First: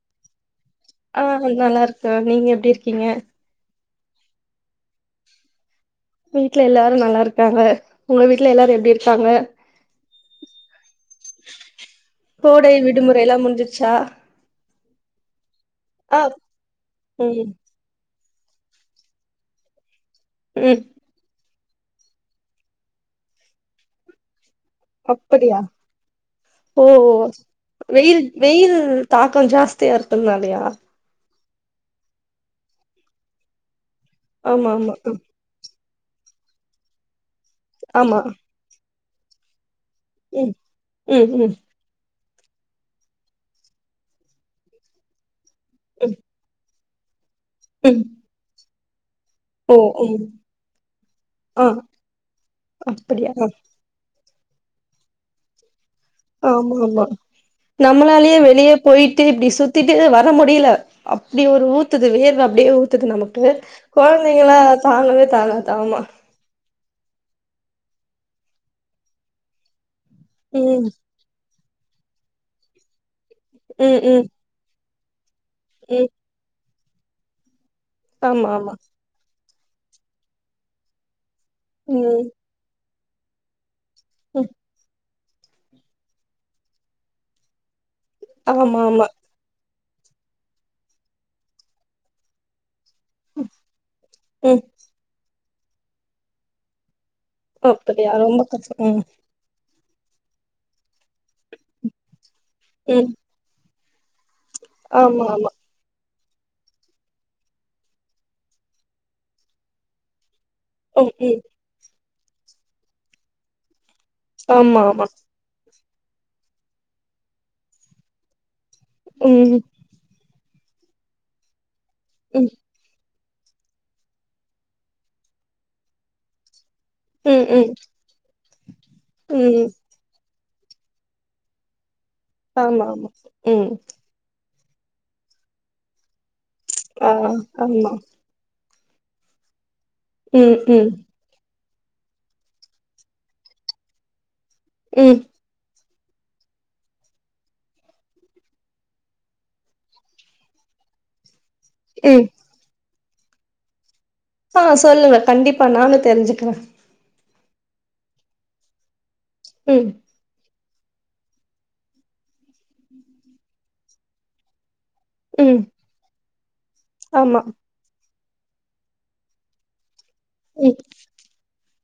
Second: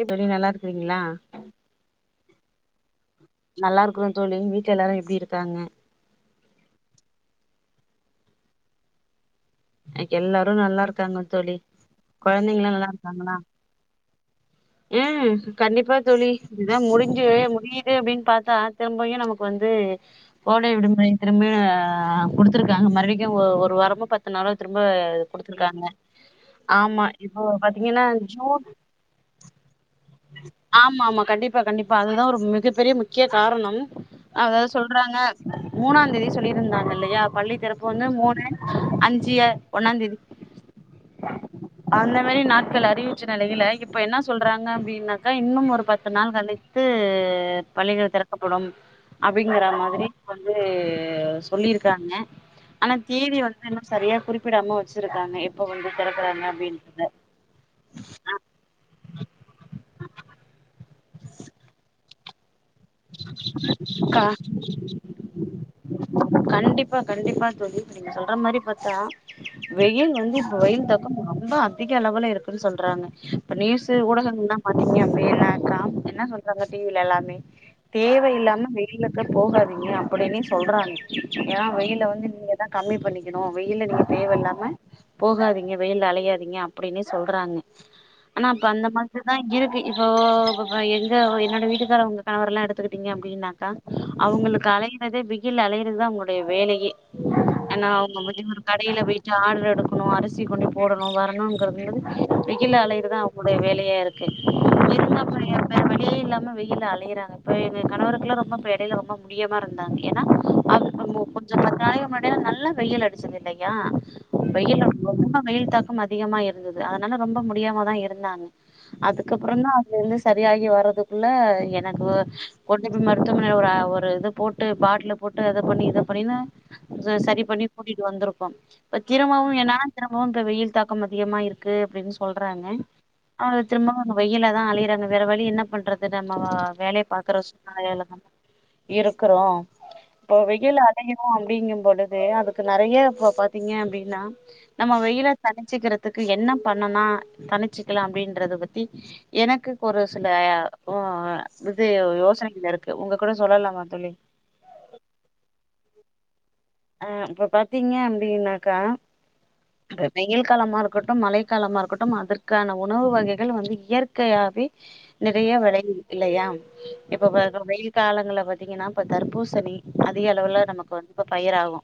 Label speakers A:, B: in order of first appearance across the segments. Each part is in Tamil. A: எ தோழி நல்லா இருக்கறீங்களா
B: அ நல்லா இருக்கேன் நீங்க எப்படி இருக்கீங்க
A: நல்லா இருக்கறோம் தோழி வீட்ல எல்லாரும் எப்படி இருக்காங்க
B: வீட்ல எல்லாரும் நல்லா இருக்காங்க உங்க வீட்ல எல்லாரும் எப்படி இருக்காங்க
A: எல்லாரும் நல்லா இருக்காங்க தோழி கொழந்தைங்கலாம் நல்லா இருக்காங்களா
B: முடிஞ்சிடுச்சா
A: ம் கண்டிப்பா தோழி இதுதான் முடிஞ்சு
B: ம்
A: முடியுது அப்படின்னு பாத்தா திரும்பயும் நமக்கு வந்து கோடை
B: ம்
A: விடுமுறை திரும்பயும் அ குடுத்திருக்காங்க மறுபடிக்கும் ஒரு வாரமோ பத் இத்தன்நாளா திரும்ப
B: அப்படியா
A: குடுத்துருக்காங்க
B: ஓ
A: ஆமா இப்போ பாத்தீங்கன்னா ஜூன்
B: தாக்கம் ஜாஸ்தியா இருக்
A: ஆமா ஆமா கண்டிப்பா கண்டிப்பா அதுதான் ஒரு மிகப்பெரிய முக்கிய காரணம் அதா
B: ஆமா ஆமா ம்
A: சொல்றாங்க மூணாந் தேதி சொல்லியிருந்தாங்க இல்லையா பள்ளி திறப்பு வந்து
B: ஆமா
A: மூணு அஞ்சிய ஒன்னாந்தேதி
B: ம் ம் ம்
A: அந்த மாறி நாட்கள் அறிவிச்ச நிலையில இப்ப என்ன சொல்றாங்க அப்படின்னாக்கா இன்னும் ஒரு பத்து
B: ம்
A: நாள் கழிச் த்து
B: ம்
A: பள்ளிகள் திறக்கப்படும் அப்படிங்கற
B: ஓ
A: மாதிரி
B: ம்
A: வந்து
B: ஆ
A: சொல்லியிருக்காங்க ஆனா
B: அப்படியா
A: தேதி வந்து என்ன சரியா குறிப்பிடாம வச்சிருக்காங்க எப் இப்போ வந்து திறக்கறாங்க
B: ஆமா ஆமா
A: அப்டின்றத
B: நம்மளாலயே வெளிய போயிட்டு இப்டி சுத்திட்டு வர முடியல அப்படி ஒரு ஊத்துது வேர்வ அப்படியே ஊத்துது நமக்கு
A: கா
B: கொழந்தைங்க எல்லாம் தாங்கவே தாங்காது ஆமா
A: கண்டிப்பா கண்டிப்பா தோழி இப்ப நீங்க சொல்ற மாறி பாத்தா வெயில் வந்து இப்ப
B: ம்
A: வெயில் தாக்கம் ரொம்ப அதிக அளவுல இருக்குன்னு சொல்றாங்க இப்ப நியூஸ்சு
B: ம் ம்
A: ஊடகங்க எல்லாம் பாத்தீங்க அப்படினாக்கா
B: ம்
A: என்ன சொல்றாங்க டிவில எல்லாமே தேவ
B: ஆமா
A: இல்லாம
B: ஆமா
A: வெயில போகாதீங்க அப்படினே சொல்றாங்க ஏன் வெயில வந்து
B: ம்
A: நீங்க தா கம்மி பண்ணிக்கணும் வெயில நீங்க
B: ம்
A: தேவைையில்லாம போகாதீங்க வெயில்ல அலையாதீங்க அப்படின்னே சொல்றாங்க ஆனா அப்ப
B: ஆமா
A: அந்த
B: ஆமா
A: மாதிரி அ இருக்கு இப்போ எங்க என்னோட வீட்டுக்காரவங்க கணவர் எல்லாம் எடுத் டிங்க அப்டின்னாக்கா
B: ம்
A: அவங்களுக்கு அலையுறதே வெயில் அலையறதா அவங்களுடைய வேலையே ஏன்னா
B: அப்படியா
A: அவங்க
B: ரொம்ப
A: முதியுரு
B: கஷ்டம்
A: கடையுல
B: ம்
A: வெயிட் ஆர்டர் எடுக்கணு அரிசி கொண்டு போடணு வரணுங்குறது வெயில்
B: ம்
A: அலையுறதா அவங்களுடைய வேலையா இருக்
B: ஆமா ஆமா
A: வேற வழியே இல்லாம வெயில்ல அலையறாங்க இப்ப எங்க கணவருக்குல்லா ரொம்ப இப்ப எடையில ரொம்ப முடியமா இருந்தாங்க ஏன்னா அவரு
B: ம்
A: கொஞ்ச
B: ம்
A: கொஞ்ச பத்து நாளைக்கு முன்னாடியலா நல்லா வெயில் அடிச்சது இல்லையா
B: ஆமா
A: வெயில் அ
B: ஆமா
A: ரொம்ப வெயில் தாக்கம் அதிகமா இருந்தது அதனால ரொம்ப முடியாம தா இருந்தாங்க அதுக்கப்புறொ
B: ம்
A: தா இதுல இருந்து சரியாகி வர்றதுக்குள்ள எனக்கு
B: ம்
A: கொண்டு போய் மருத்துவமனைல ஒரு அ ஒரு இது போட்டு பாட்டுல போட்டு இத பண்ணி இத பண்ணின்னு சரி
B: ம்
A: பண்ணி
B: ம்
A: கூட்டிகிட்டு வந்துருக்கோ இப்ப திரும்பவு
B: ம்
A: என்னன்னா திரும்பவு இப்ப வெயில் தாக்கம் அதிகமா இரு க்கு அப்டின்னு சொல்றாங்க
B: ஆமா ஆமா
A: அவங்க
B: ம்
A: திரும்பவு வெயில தா அலையுறாங்க வேற வழி என்ன பண்றது நம்ம வேலைய
B: ஆ
A: பாக்குற
B: ஆமா
A: சூழ்நெலைல நம் இருக்குறோ இப்போ
B: ம்
A: வெயில்
B: ம்
A: அதிகறி அப்டிங்கும் பொழுது அதுக்கு நெறைய இப்ப பாத்தீங்க அப்டின்னா நம்ம
B: ம்
A: வெயில தனிச்சுக்குறதுக்கு என்ன பண்ணனா தனிச்சிக்குலா அப்டின்றத பத்தி எனக்குக் ஒரு சில உ இது
B: ம்
A: யோசனைகள் இருக்கு உங்க கூட சொல்லலாம தோழி
B: ஆ சொல்லுங்க கண்டிப்பா நானு தெரிஞ்சுக்குறே
A: அ அப்ப பாத்தீங்க அப்டின்னாக்கா
B: ம்
A: வெயில் காலமா இருக்கட்டு மழைக்கலமா இருக்கட்டும் அதற்கான உணவு வகைகள் வந்து இயற்கையாவே நெறைய
B: ம்
A: வெலை இல்லையா இப்போ ப
B: ஆமா
A: வெயில் காலங்களல பாத்தீங்கன்னா இப்ப தர்பூசணி அதிக அளவுல
B: ம்
A: நமக்கு வந்து இப்ப பயிராகு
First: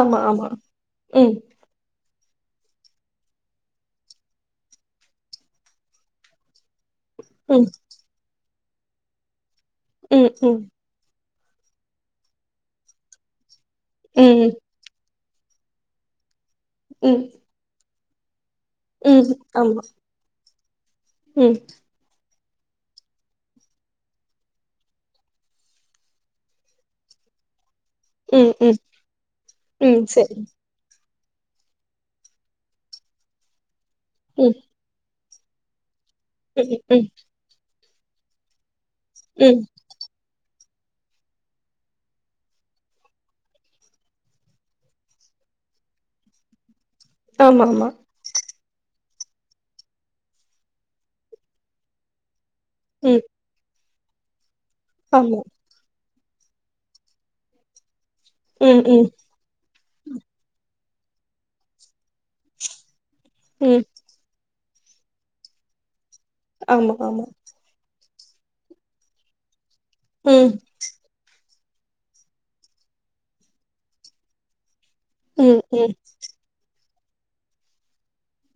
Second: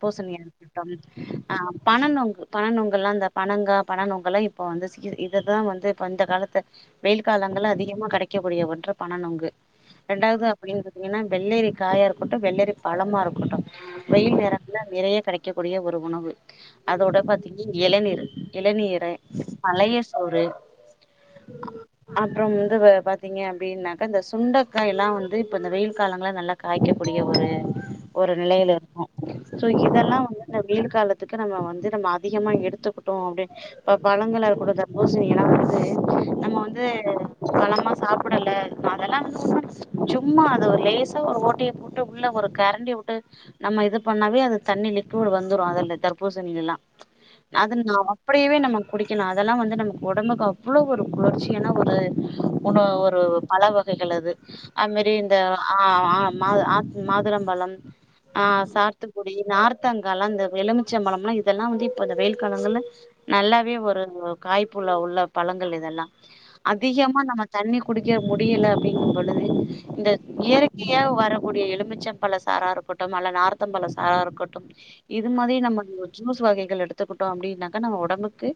B: ஆமா ஆமா
A: இருக்கட்டும்
B: ம்
A: அ பண நுங்கு பண நொங்கலா அந்த பணங்கா பண நொங்கல்லா இப்போ வந்து சி இது தா வந்து இப்போ இந்த காலத்த வெயில்
B: ம்
A: காலங்கள்ல அதிகமா கெடைக்கக்கூடிய ஒன்று பண நுங்கு
B: ம்
A: இரண்டாவது
B: ம்
A: அப்டி பாத்திங்கன்னா வெள்ளரி காயா இருக்கட்டு வெள்ளரி பழமா இருக்கட்டு வெயில்
B: ம்
A: நேர ங்கல்ல நெறைய கெடைக்கக்கூடிய ஒரு உணவு அதோட
B: ம்
A: பாத்தீங்க எளநீர் இளநீரை
B: ம் ஆமா
A: பழைய சோறு
B: ம்
A: அப்புறம் வந்து வ பாத்தீங்க அப்டின்னாக்கா இந்த சுண்டைக்காய் எல்லா வந்து இப்ப இந்த வெயில் காலங்கள்ல நல்லா காய்க்கக்கூடிய ஒரு ஒரு
B: ம்
A: நிலையில
B: ம்
A: இருக்கு சோ
B: ம்
A: இதெல்லா
B: சரி
A: வந்து வெயில் கலத்துக்கு நம்ம வந்து நம்ம அதிகமா எடுத்துக்குட்டோ அப்டி இப்ப பழங்களா
B: ம்
A: இருக்கட்டு தர்பூ சண்டிலா வந்து நம்ம
B: ம்
A: வந்து
B: ம்
A: பழமா சாப்புடல அதெல்லா
B: ம்
A: வந்து [inaudible] சும்மா அது ஒரு லேசா ஒரு ஓட்டய போட்டு உள்ள ஒரு கரண்டிய வி ட்டு நம்ம இது பண்ணாவே அது தண்ணி லிக்விட் வந்துறு அதுல தர்பூசணி எல்லா
B: ஆமா
A: அது
B: ஆமா
A: நா அப்டியவே நம்ம குடிக்கணு அதெல்லா வந்து நமக்கு ஒடம்புக்கு அவ்ளோ ஒரு குளிர்ச்சியான ஒரு உ ஒரு
B: ம்
A: பல வகைகள் அது அது மாரி இந்த
B: ஆமா
A: ஆ ஆ மாது ஆ மாதுளம்பழம் ஆ
B: ம் ம்
A: சாத்துக்கு டி நார்த்தாங்காலா இந்த எலுமிச்சம்பலம்ல்லா இதெல்லா வந்து இப்ப இந்த வெயில் காலங்கள்ல நல்லாவே
B: ம்
A: ஒரு காய்ப்புல உள்ள பழங்கள் இதெல்லா
B: ஆமா
A: அதிகமா
B: ஆமா
A: நம்ம தண்ணி குடிக்க முடியில அப்டிங்க பொழுது இந்த
B: ம்
A: இயற்கையா வர கூடிய எலுமிச்சம் பழ சாரா இருக்கட்டும் அல்ல நார்த்தம்பழ சாரா இருக்கட்டும் இது மாதிரி
B: ம்
A: நம்ம
B: ம்
A: ஜூஸ் வகைகள் எடுத்துக்குட்டோ அப்டின்னாக்கா நம்ம ஒடம்புக்கு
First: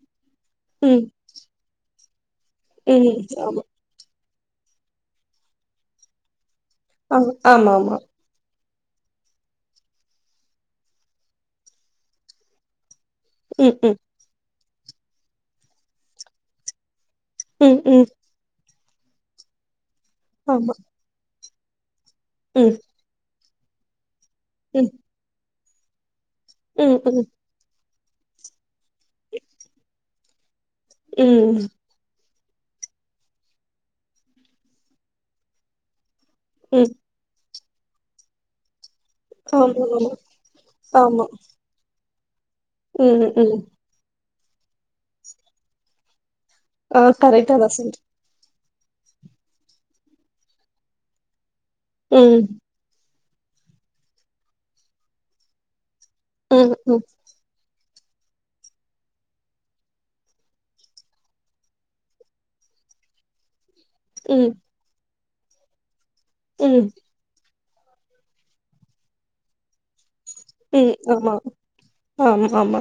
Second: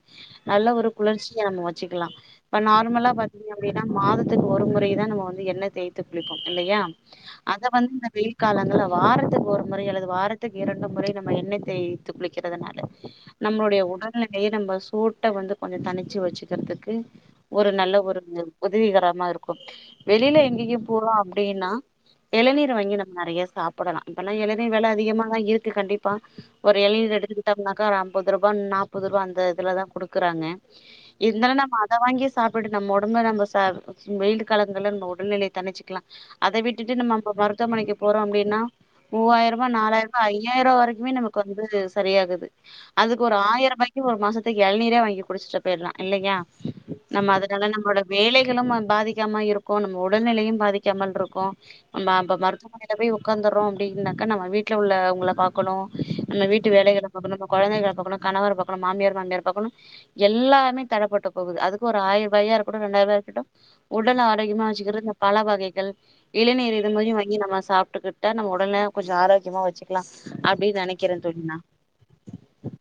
A: நல்ல ஒரு
B: ம்
A: குளிர்ச் கீய நம்ம வச்சிக்கலா இப்ப நார்மலா
B: ம்
A: பாத்தீங்க
B: ஆமா
A: அப்டே நம் மாதத்துக்கு ஒரு முறைதா நம்ம வந்து எண்ண தேய்த்து குளிப்போம் இல்லையா
B: ஆமா
A: அத
B: ஆமா
A: வந்து
B: ஆமா
A: இந்த வெயில் காலங்கள்ல வாரத்துக்கு ஒரு முறை அல்லது வாரத்துக்கு இரண்டு முறை நம்ம எண்ணெய் தேய்த்து குளிக்கிறதுனால
B: ம்
A: நம்மளுடைய
B: ம்
A: உடல்நிலைய நம்ம சூட்ட வந்து கொஞ்சோ தனிச்சு வச்சுக்கிறதுக்கு ஒரு நல்ல ஒரு ம் உதவிகரமா இருக்கும் வெளில
B: ஆமா
A: எங்கயும் போறோ அப்டினா எளநீர
B: ம்
A: வாங்கி நம்ம நெறைய சாப்பிடலா இப்பல்லா எளநீர்
B: ம்
A: வெல அதிகமாதா இருக்கு கண்டிப்பா ஒரு
B: ம்
A: எள்நீர்
B: ம்
A: எடுத்துக்கிட்டம்னாக்கா ஒரு அம்பத்ருபா நாப்பத்ருபா அந்த இதுல தா குடுக்கறாங்க இருந்தாலு
B: ம்
A: நம்ம அத வாங்கி சாப்பிட்டு நம்ம ஒடம்ப நம்ம ச அ வெயிலு காலங்கள்ல நம்ம ஒடல்நிலைய தணிச்சிக்கலா அத
B: ம்
A: விட்டுட்டு நம்ம அப்ப மருத்துவமனைக்கு போறோ அப்டின்னா மூவாய்ருபா,
B: ஆமா ஆமா
A: நாலாய்ருபா ஐய்யாய்ருபா வரைக்குமே
B: ஆமா
A: நமக் வந்து சரியாகுது அதுக்கு
B: ம்
A: ஒரு
B: ம்
A: ஆயர்ருபாய்க் கு ஒரு மாசத்துக் எள்நீரே வாங்கி குடிஸ்ட்டு போயர்லா இல்லையா
B: ஆ
A: நம்ம
B: கரெக்டா தா
A: அதுனால
B: சொல்ற
A: நம்ளோட வேலைகளும் அ பாதிக்காம இருக்கு நம்ம உடல்நிலையும் பாதிக்காமல்ருக்கு நம்ம அப்ப
B: ம்
A: மருத்துவமனை ல போய் உக்காந்தர்றோ அப்டின்னாக்கா நம் வீட்ல உள்ளவங்கள பாக்கணு நம்ம
B: ம்
A: வீட்டு
B: ம்
A: வேலைகள பாக்கணு நம்ம கொழந்தங்கள பாக்கணு கணவர பாக்கணு மாமியார் மாம்னார பாக்கணு எல்லாமே தடப்பட்டு போகுது அதுக்கு ஒரு ஆயர்ருபாயா இருக்கட்டு ரெண்டாயர்ருபாயா இருக்கட்டு உடல
B: ம்
A: ஆரோக்கியமா வெச்சுக்கறக் இந்த பழ வகைகள், இளநீர்
B: ம்
A: இது மாரியு வாங்கி நம்ம சாப்ட்டுக்கிட் டா நம்ம உடல கொஞ்ச ஆரோக்கியமா வச்சுக்கலா அப்டின்னு
B: ம்
A: நெனைக்கிறே
B: ஆமா
A: தோழி நா
B: ஆமா ஆமா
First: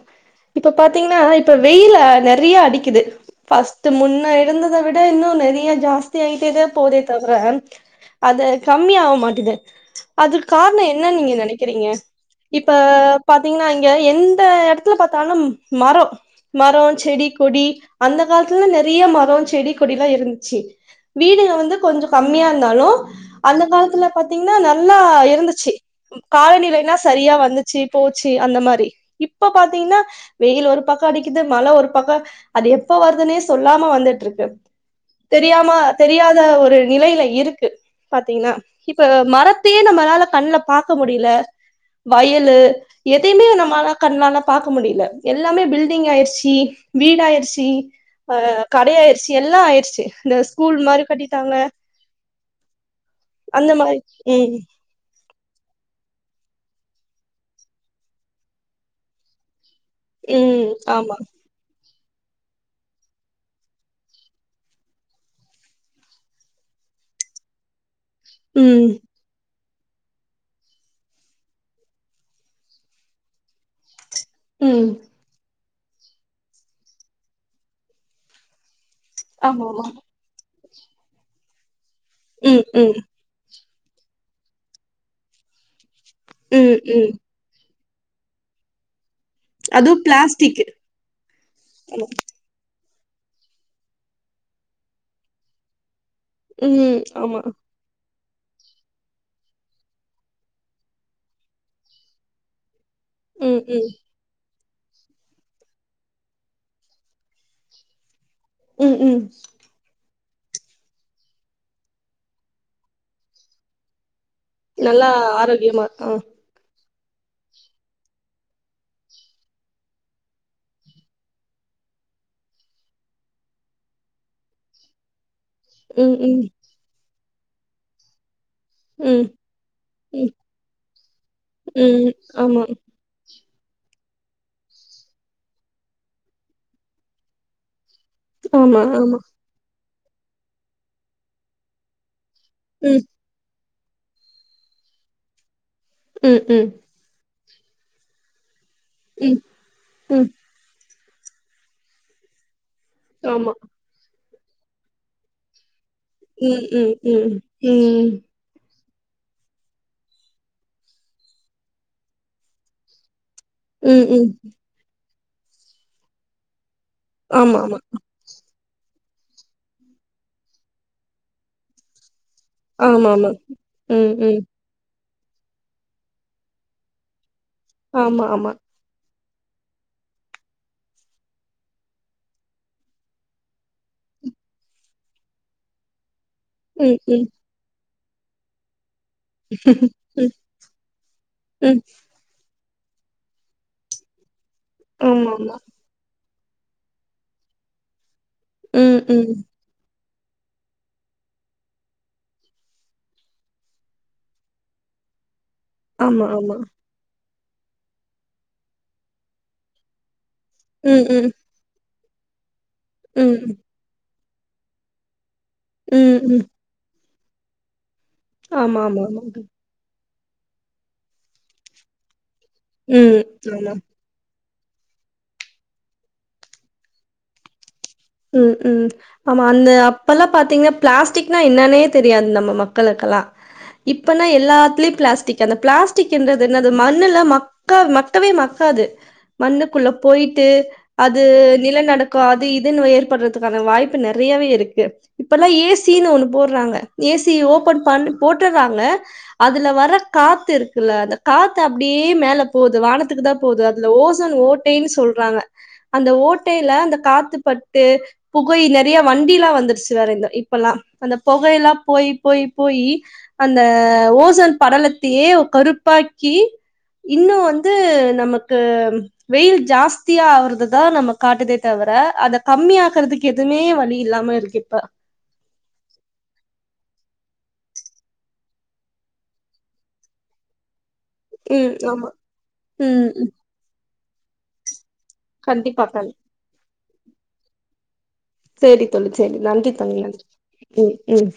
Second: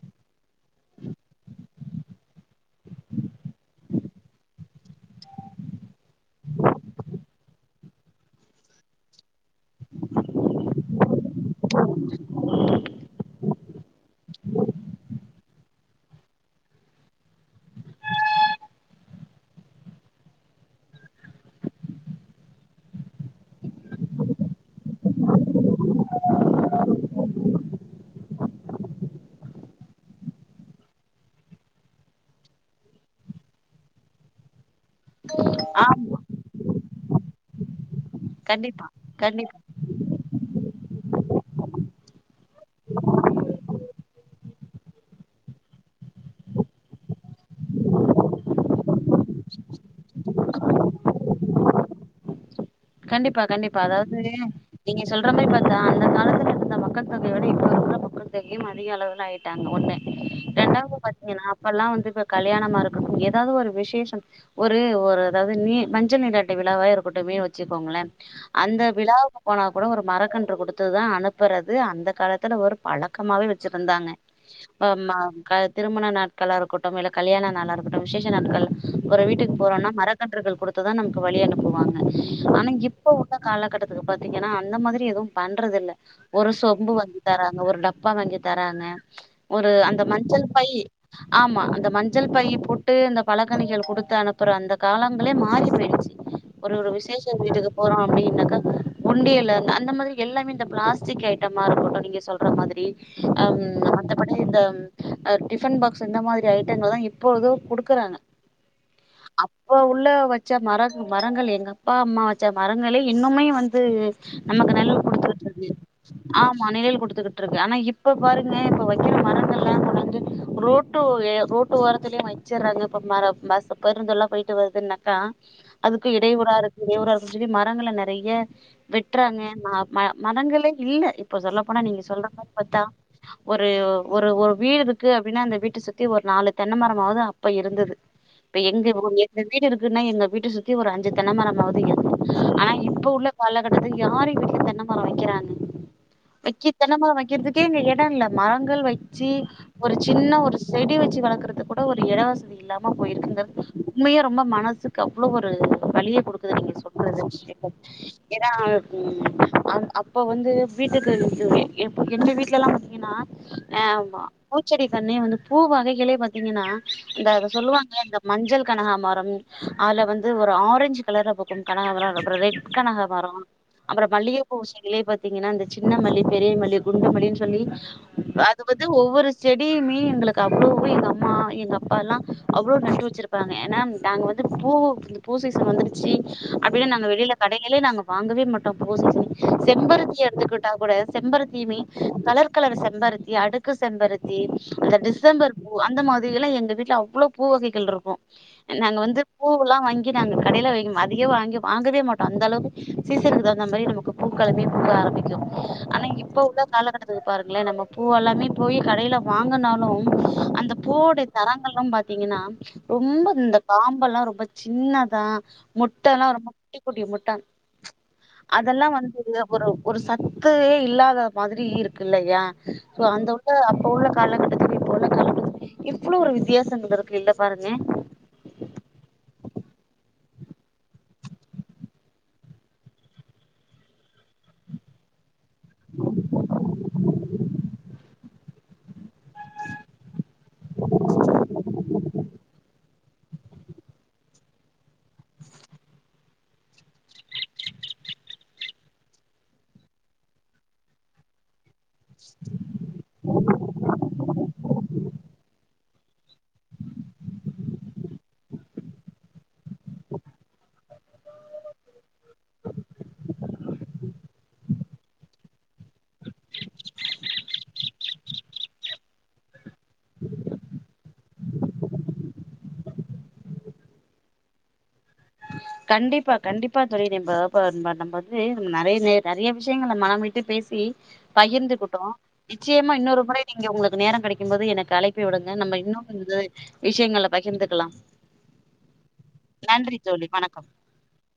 B: இப்ப பாத்தீங்னா இப்ப வெயில நெறைய அடிக்கிது ஃபஸ்ட்டு முன்ன இருந்த த் விட இன்னு நெறிய ஜாஸ்தி ஆய்ட்டேதா போதே தவுர அது கம்மி ஆவ் மாட்டிது அதுக் கார்ணோ என்னனு நீங்க நெனைக்கறீங்க இப்ப பாத்தீங்னா இங்க எந்த எடத்துல பாத்தாலும் மரோ மரோ, செடி, கொடி அந்த காலத்துலல்லா நெறிய மரோ, செடி, கொடி எல்லா இருந்ச்சி வீடுக வந்து கொஞ்சோ கம்மியா இர்ந்தாலு அந்த காலத்துல பாத்தீங்னா நல்லா இருந்துச்சி ம் காலநிலைனா சரியா வந்துச்சி போச்சி அந்த மாரி இப்ப பாத்தீங்னா வெயில் ஒரு பக்கோ அடிக்கிது மழ ஒரு பக்கோ அது எப்ப வர்துன்னே சொல்லாம வந்துட்ருக்கு தெரியாம
A: ஆ
B: தெரியாத ஒரு நிலைல இருக்கு பாத்தீங்கன்னா
A: கண்டிப்பா
B: இப்ப
A: கண்டிப்பா
B: மரத் தையே நம்மளால கண்ல பாக்க முடில வயலு எதையுமே நம்மால கண்ணால பாக்க முடியில எல்லாமே பில்டிங் ஆய்ர்ச்சி வீடாய்ர்ச்சி அ கடையாயிர்ச்சி எல்லா ஆயிர்ச்சி இந்த ஸ்கூல் மாரி கட்டீட்டாங்க
A: கண்டிப்பா கண்டிப்பா
B: மாரி
A: அதாவ்து
B: ம்
A: நீங்க சொல்ற மாரி பாத்தா அந்த காலத்துல இருந்த மக்கள் தொகைய விட இப்ப இருக்குற மக்கள் தொகையும் அதிக அளவுல ஆய்ட்டாங்க ஒன்னு
B: ம்
A: ரெண்டாவ்து
B: ஆமா
A: பாத்தீங்கன்னா இப்பல்லா வந்து இப்ப கல்யாணமா இருக்கட்டும் எதாவ்து ஒரு விசேஷம் ஒரு ஒரு அதாவ்து நீ மஞ்சள் நீராட்டு விழாவா இருக்கட்டுமே வச் சிக்கோங்களே அந்த
B: ம்
A: விழா போனா கூட ஒரு மரக்கன்று குடுத்துதா அனுப்பறது அந்த காலத்துல ஒரு பழக்கமாவே வெச்சிருந்தாங்க ஆ
B: ம்
A: ம க திருமண நாட்களா இருக்கட்டும் இல்ல கல்யாண நாளா இருக்கட்டும் விசேஷ நாட்கள் ஒரு வீட்டுக்கு
B: ஆமா ஆமா
A: போறோன்னா மரக்கன்றுகள் குடுத்துதா நமக்கு வழி அனுப்புவாங்க
B: ம்
A: ஆனா
B: ம்
A: இப்ப உள் ள காலகட்டத்துல பாத்தீங்கன்னா அந்த மாதிரி எதுவு பண்றதில்ல ஒரு
B: ம்
A: சொம்பு
B: ம்
A: வாங்கி தராங்க ஒரு டப்பா வாங்கி தராங்க ஒரு அந்த
B: அதுவும்
A: மஞ்சள்
B: பிளாஸ்டிக்
A: பையி ஆமா அந்த மஞ்சள் பையி போட் ட்டு இந்த பழக்கனிகள் குடுத்து அனுப்பப அந்த காலங்களே மாறி போயிடுச்சு ஒரு ஒரு
B: ம்
A: விசேஷ்
B: ஆமா
A: போறோம் அப்படின்னாக்கா உண்டியல அந்த மாதிரி எல்லாமே இந்த பிளாஸ்டிக் ஐட்டமா இருக்கட்டும் நீங்க சொல்ற மாதிரி
B: ம்
A: அம்
B: ம்
A: வந்து அப்படி இந்த டிஃபன் பாக்ஸ் இந்த மாரி ஐட்டங்கள்லா இப்போதும் குடுக்கறாங்க
B: ம் ம்
A: இப்ப உள்ள வச்ச மர மரங்கள் எங்க அப்பா அம்மா வச்ச மரங்களே இன்னுமே வந்து நமக்கு நெழல்
B: நல்லா
A: குடுத்துட்ருக்கு
B: ஆரோக்கியமா ஆ
A: ஆமா நெழல் குடுத்துருக் ட்ருக்கு ஆனா இப்ப பாருங்க இப்ப வைக்கிற மரங்கள்ல்லா கொண்டாந்து ரோட்டு ரோட்டு ஓரத்திலேயே வைக் வச்சிறாங்க இப்ப மர பஸ் பேருந்தெல்லா போயிட்டு வருதுன்னாக்கா அதுக்கு
B: ம் ம்
A: இடையூறா இருக்கு இடையூற இருக்குனு சொல்லி மரங்கள நெறய
B: ம்
A: வெட்றாங்க மா ம
B: ம்
A: மரங்களே இல்ல இப்ப சொல்ல போனா நீங்க
B: ம்
A: சொல்ற மாரி
B: ஆமா
A: பாத்தா ஒரு ஒரு ஒ வீடு இருக்கு அப்படின்னா அந்த வீட்ட சுத்தி ஒரு நாலு தென்னைமரமாவது அப்ப இருந்தது இப்ப
B: ஆமா
A: எங்க
B: ஆமா
A: எங்க வீடு இருக்குன்னா எங்க வீட்ட சுத்தி ஒரு அஞ்சு தென்ன மரமாவது இருக்கு ஆன
B: ம்
A: இப்ப உள்ள காலகட்டத்துக்கு யாரு வீட்டு தென்ன மரம் வைக்கறாங்க
B: ம்
A: விக்கி
B: ம்
A: க தென்மரம் வைக்கர்துக்கே இங்க எடம் இல்ல மரங்கள் வச்சு
B: ம்
A: ஒரு
B: ம்
A: ஜின்ன ஒரு செடி வச்சு வளர்க்கறது கூட ஒரு எடவசதி இல்லாம போயிருக்குங்கர்
B: ஆமா
A: உண்மையா ரொம்ப மனசுக்கு அவ்ளோ ஒரு வலிய கொ
B: உம் உம் ம் ம்
A: ஏன்னா ம அ அப்ப வந்து வீட்டுக்கு எந்த வீட்டல எல்லாம் பாத்தீங்கன்னா
B: ம்
A: ஆம்மா
B: ம்
A: பூச்சடி கண்னே வந்து பூ வகைகளே பார்த்தீங்கன்னா இந்த அத
B: ஆமா ஆமா
A: சொல்லுவாங்ளே இந்த மஞ்சள் கனகாமரம் அதுல வந்து ஒரு ஆரஞ்ச் கலரா பூக்கும் கனகாமரம் அப்பற ரெட்
B: ஆமாமா
A: கனகாமரம் அப்புறம்
B: ம் ம்
A: மல்லிகை பூ செடிகளே பத் தீங்கன்னா அந்த ஜின்ன மல்லி, பெரிய மல்லி, குண்டு மல்லின் சொல்லி
B: ஆமா ஆமா
A: அது வந்து ஒவ்வொரு செடியுமே எங்களுக்கு அவ்ளோவு எங்க அம்மா எங்க அப்பா எல்லாம் அவ்ளோ நட்டு வச்சிருக் ப்பாங்க ஏன்னா நாங்க வந்து பூ பூ சீசன் வந்துரு ச்சி அப்படினா
B: ம்
A: நாங்க
B: ம்
A: வெளியில கடைகளே நாங்க வாங்கவே மாட்டோம் போ சீசனு செம்பருத்தி எடுத்துக்கிட்டா கூடா
B: ம்
A: செம்பருத்தியுமே
B: ம்
A: கலர் கலர செம்பருத்தி அடுக்கு செம்பருத்தி அந்த டிசம்பர்
B: ஆமாமா
A: பூ அந்த மாதிரி எல்லாம் எங்க வீட்ல அவ்ளோ பூ வகைகள் இருக்கும் நாங்க
B: ம்
A: வந்து
B: ம்
A: பூவெல்லாம் வாங்கி நாங்க கடையில அதிக வாங்கி வாங்கவே மாட்டோம் அந்த அளவுக்கு சீசனுக்கு தகுந்த மாரி நமக்கு பூக்களுமே பூக்க ஆரம்பிக்கும் ஆனா,
B: ஆமா
A: இப்ப
B: ஆமா
A: உள்ள காலக்கட்டத்துக்கு பாருங்களேன் நம்ம பூ எல்லாமே போய் கடையில வாங்கனாலும் அந்த
B: ம் ம்
A: பூவோடய தரங்கள்லாம் பாத்தீங்கன்னா ரொம்ப
B: ம்
A: இந்த காம்பெல்லாம் ரொம்ப ஜின்னதா
B: ம்
A: மொட்டல்லாம்
B: ம்
A: ரொம்ப குட்டி குட்டி மொட்டா
B: ஆமா
A: அதெல்லாம்
B: ஆமா
A: வந்து
B: ஆமா
A: ஒரு ஒரு சத்தே இல்லாத மாதிரி இருக்கு இல்லையா சோ
B: ம்
A: அந்த உள்ள
B: ஆமா
A: அப்ப உள்ள காலக்கட்டத்துக்கு இப்புள்ள காலக்கத்து எவ்ளோ ஒரு வித்தியாசங்கள் இருக்கு இல்ல பாருங்க
B: ம் ம் ஆமா அந்த அப்ப எல்லாம் பாத்தீங்கன் பிளாஸ்டிக்னா என்னன்னே தெரியாது நம்ம மக்களுக்கெல்லாம் இப்பனா எல்லாத்துல பிளாஸ்டிக் அந்த பிளாஸ்டிக்ன்றது என்னது மண்ணுல மக் க மக்கவே மக்காது மண்ணுக்குள்ள போயிட்டு அது நில நடுக்ககோ அது இது [unintelligible] ஏற்படுறதுக்கான வாய்ப்பு நெறயவே இருக்கு இப்பல்லாம் ஏசினு ஒண்ணு போட்றாங்க ஏசி ஓபன் பண் போட்டுறாங்க அதுல வர காத்து இருக்குல்ல அத காத்து அப்டியே மேல போது வானத்துக்குதா போது அதுல ஓசோன் ஓட்டைன் சொல்றாங்க அந்த ஓட்டைல அந்த காத்து பட்டு புகை நிறைய வண்டிலா வந்து சிவாரைல இப்பல்லா அந்த பொகையில்லா போயி போயி போயி அந்த ஓசோன் படலத் ஏ கருப்பாக்கி இன்னு வந்து நமக்கு வெயில் ஜாஸ்தியா ஆவறதுதா நம்மக் காட்டுதே தவர அத கம்மியாக்கறதுக்கு எதுமே வழி இல்லாம இருக்கு இப்ப
A: கண்டிப்பா கண்டிப்பா தோழி நம்ம இப்ப நம்ம வந்து நறைய நே நறைய விஷயங்கள மனம்விட்டு பேசி
B: ம்
A: பகிந்துகுட்டோ
B: ஆமா
A: நிச்சியமா
B: ம்
A: இன்னொரு
B: ம்
A: முறை நீங்க உங்களுக்கு நேரம் கடைக்கும்போது எனக்கு அழைக் பிவுடுங்க நம்ம
B: கண்டிப்பா
A: இன்னு
B: கண்
A: வந்து விஷயங்கள பகிர்ந்துக்கலா
B: நன்றி தோழி செரி நன்றி தோழி ம் ம்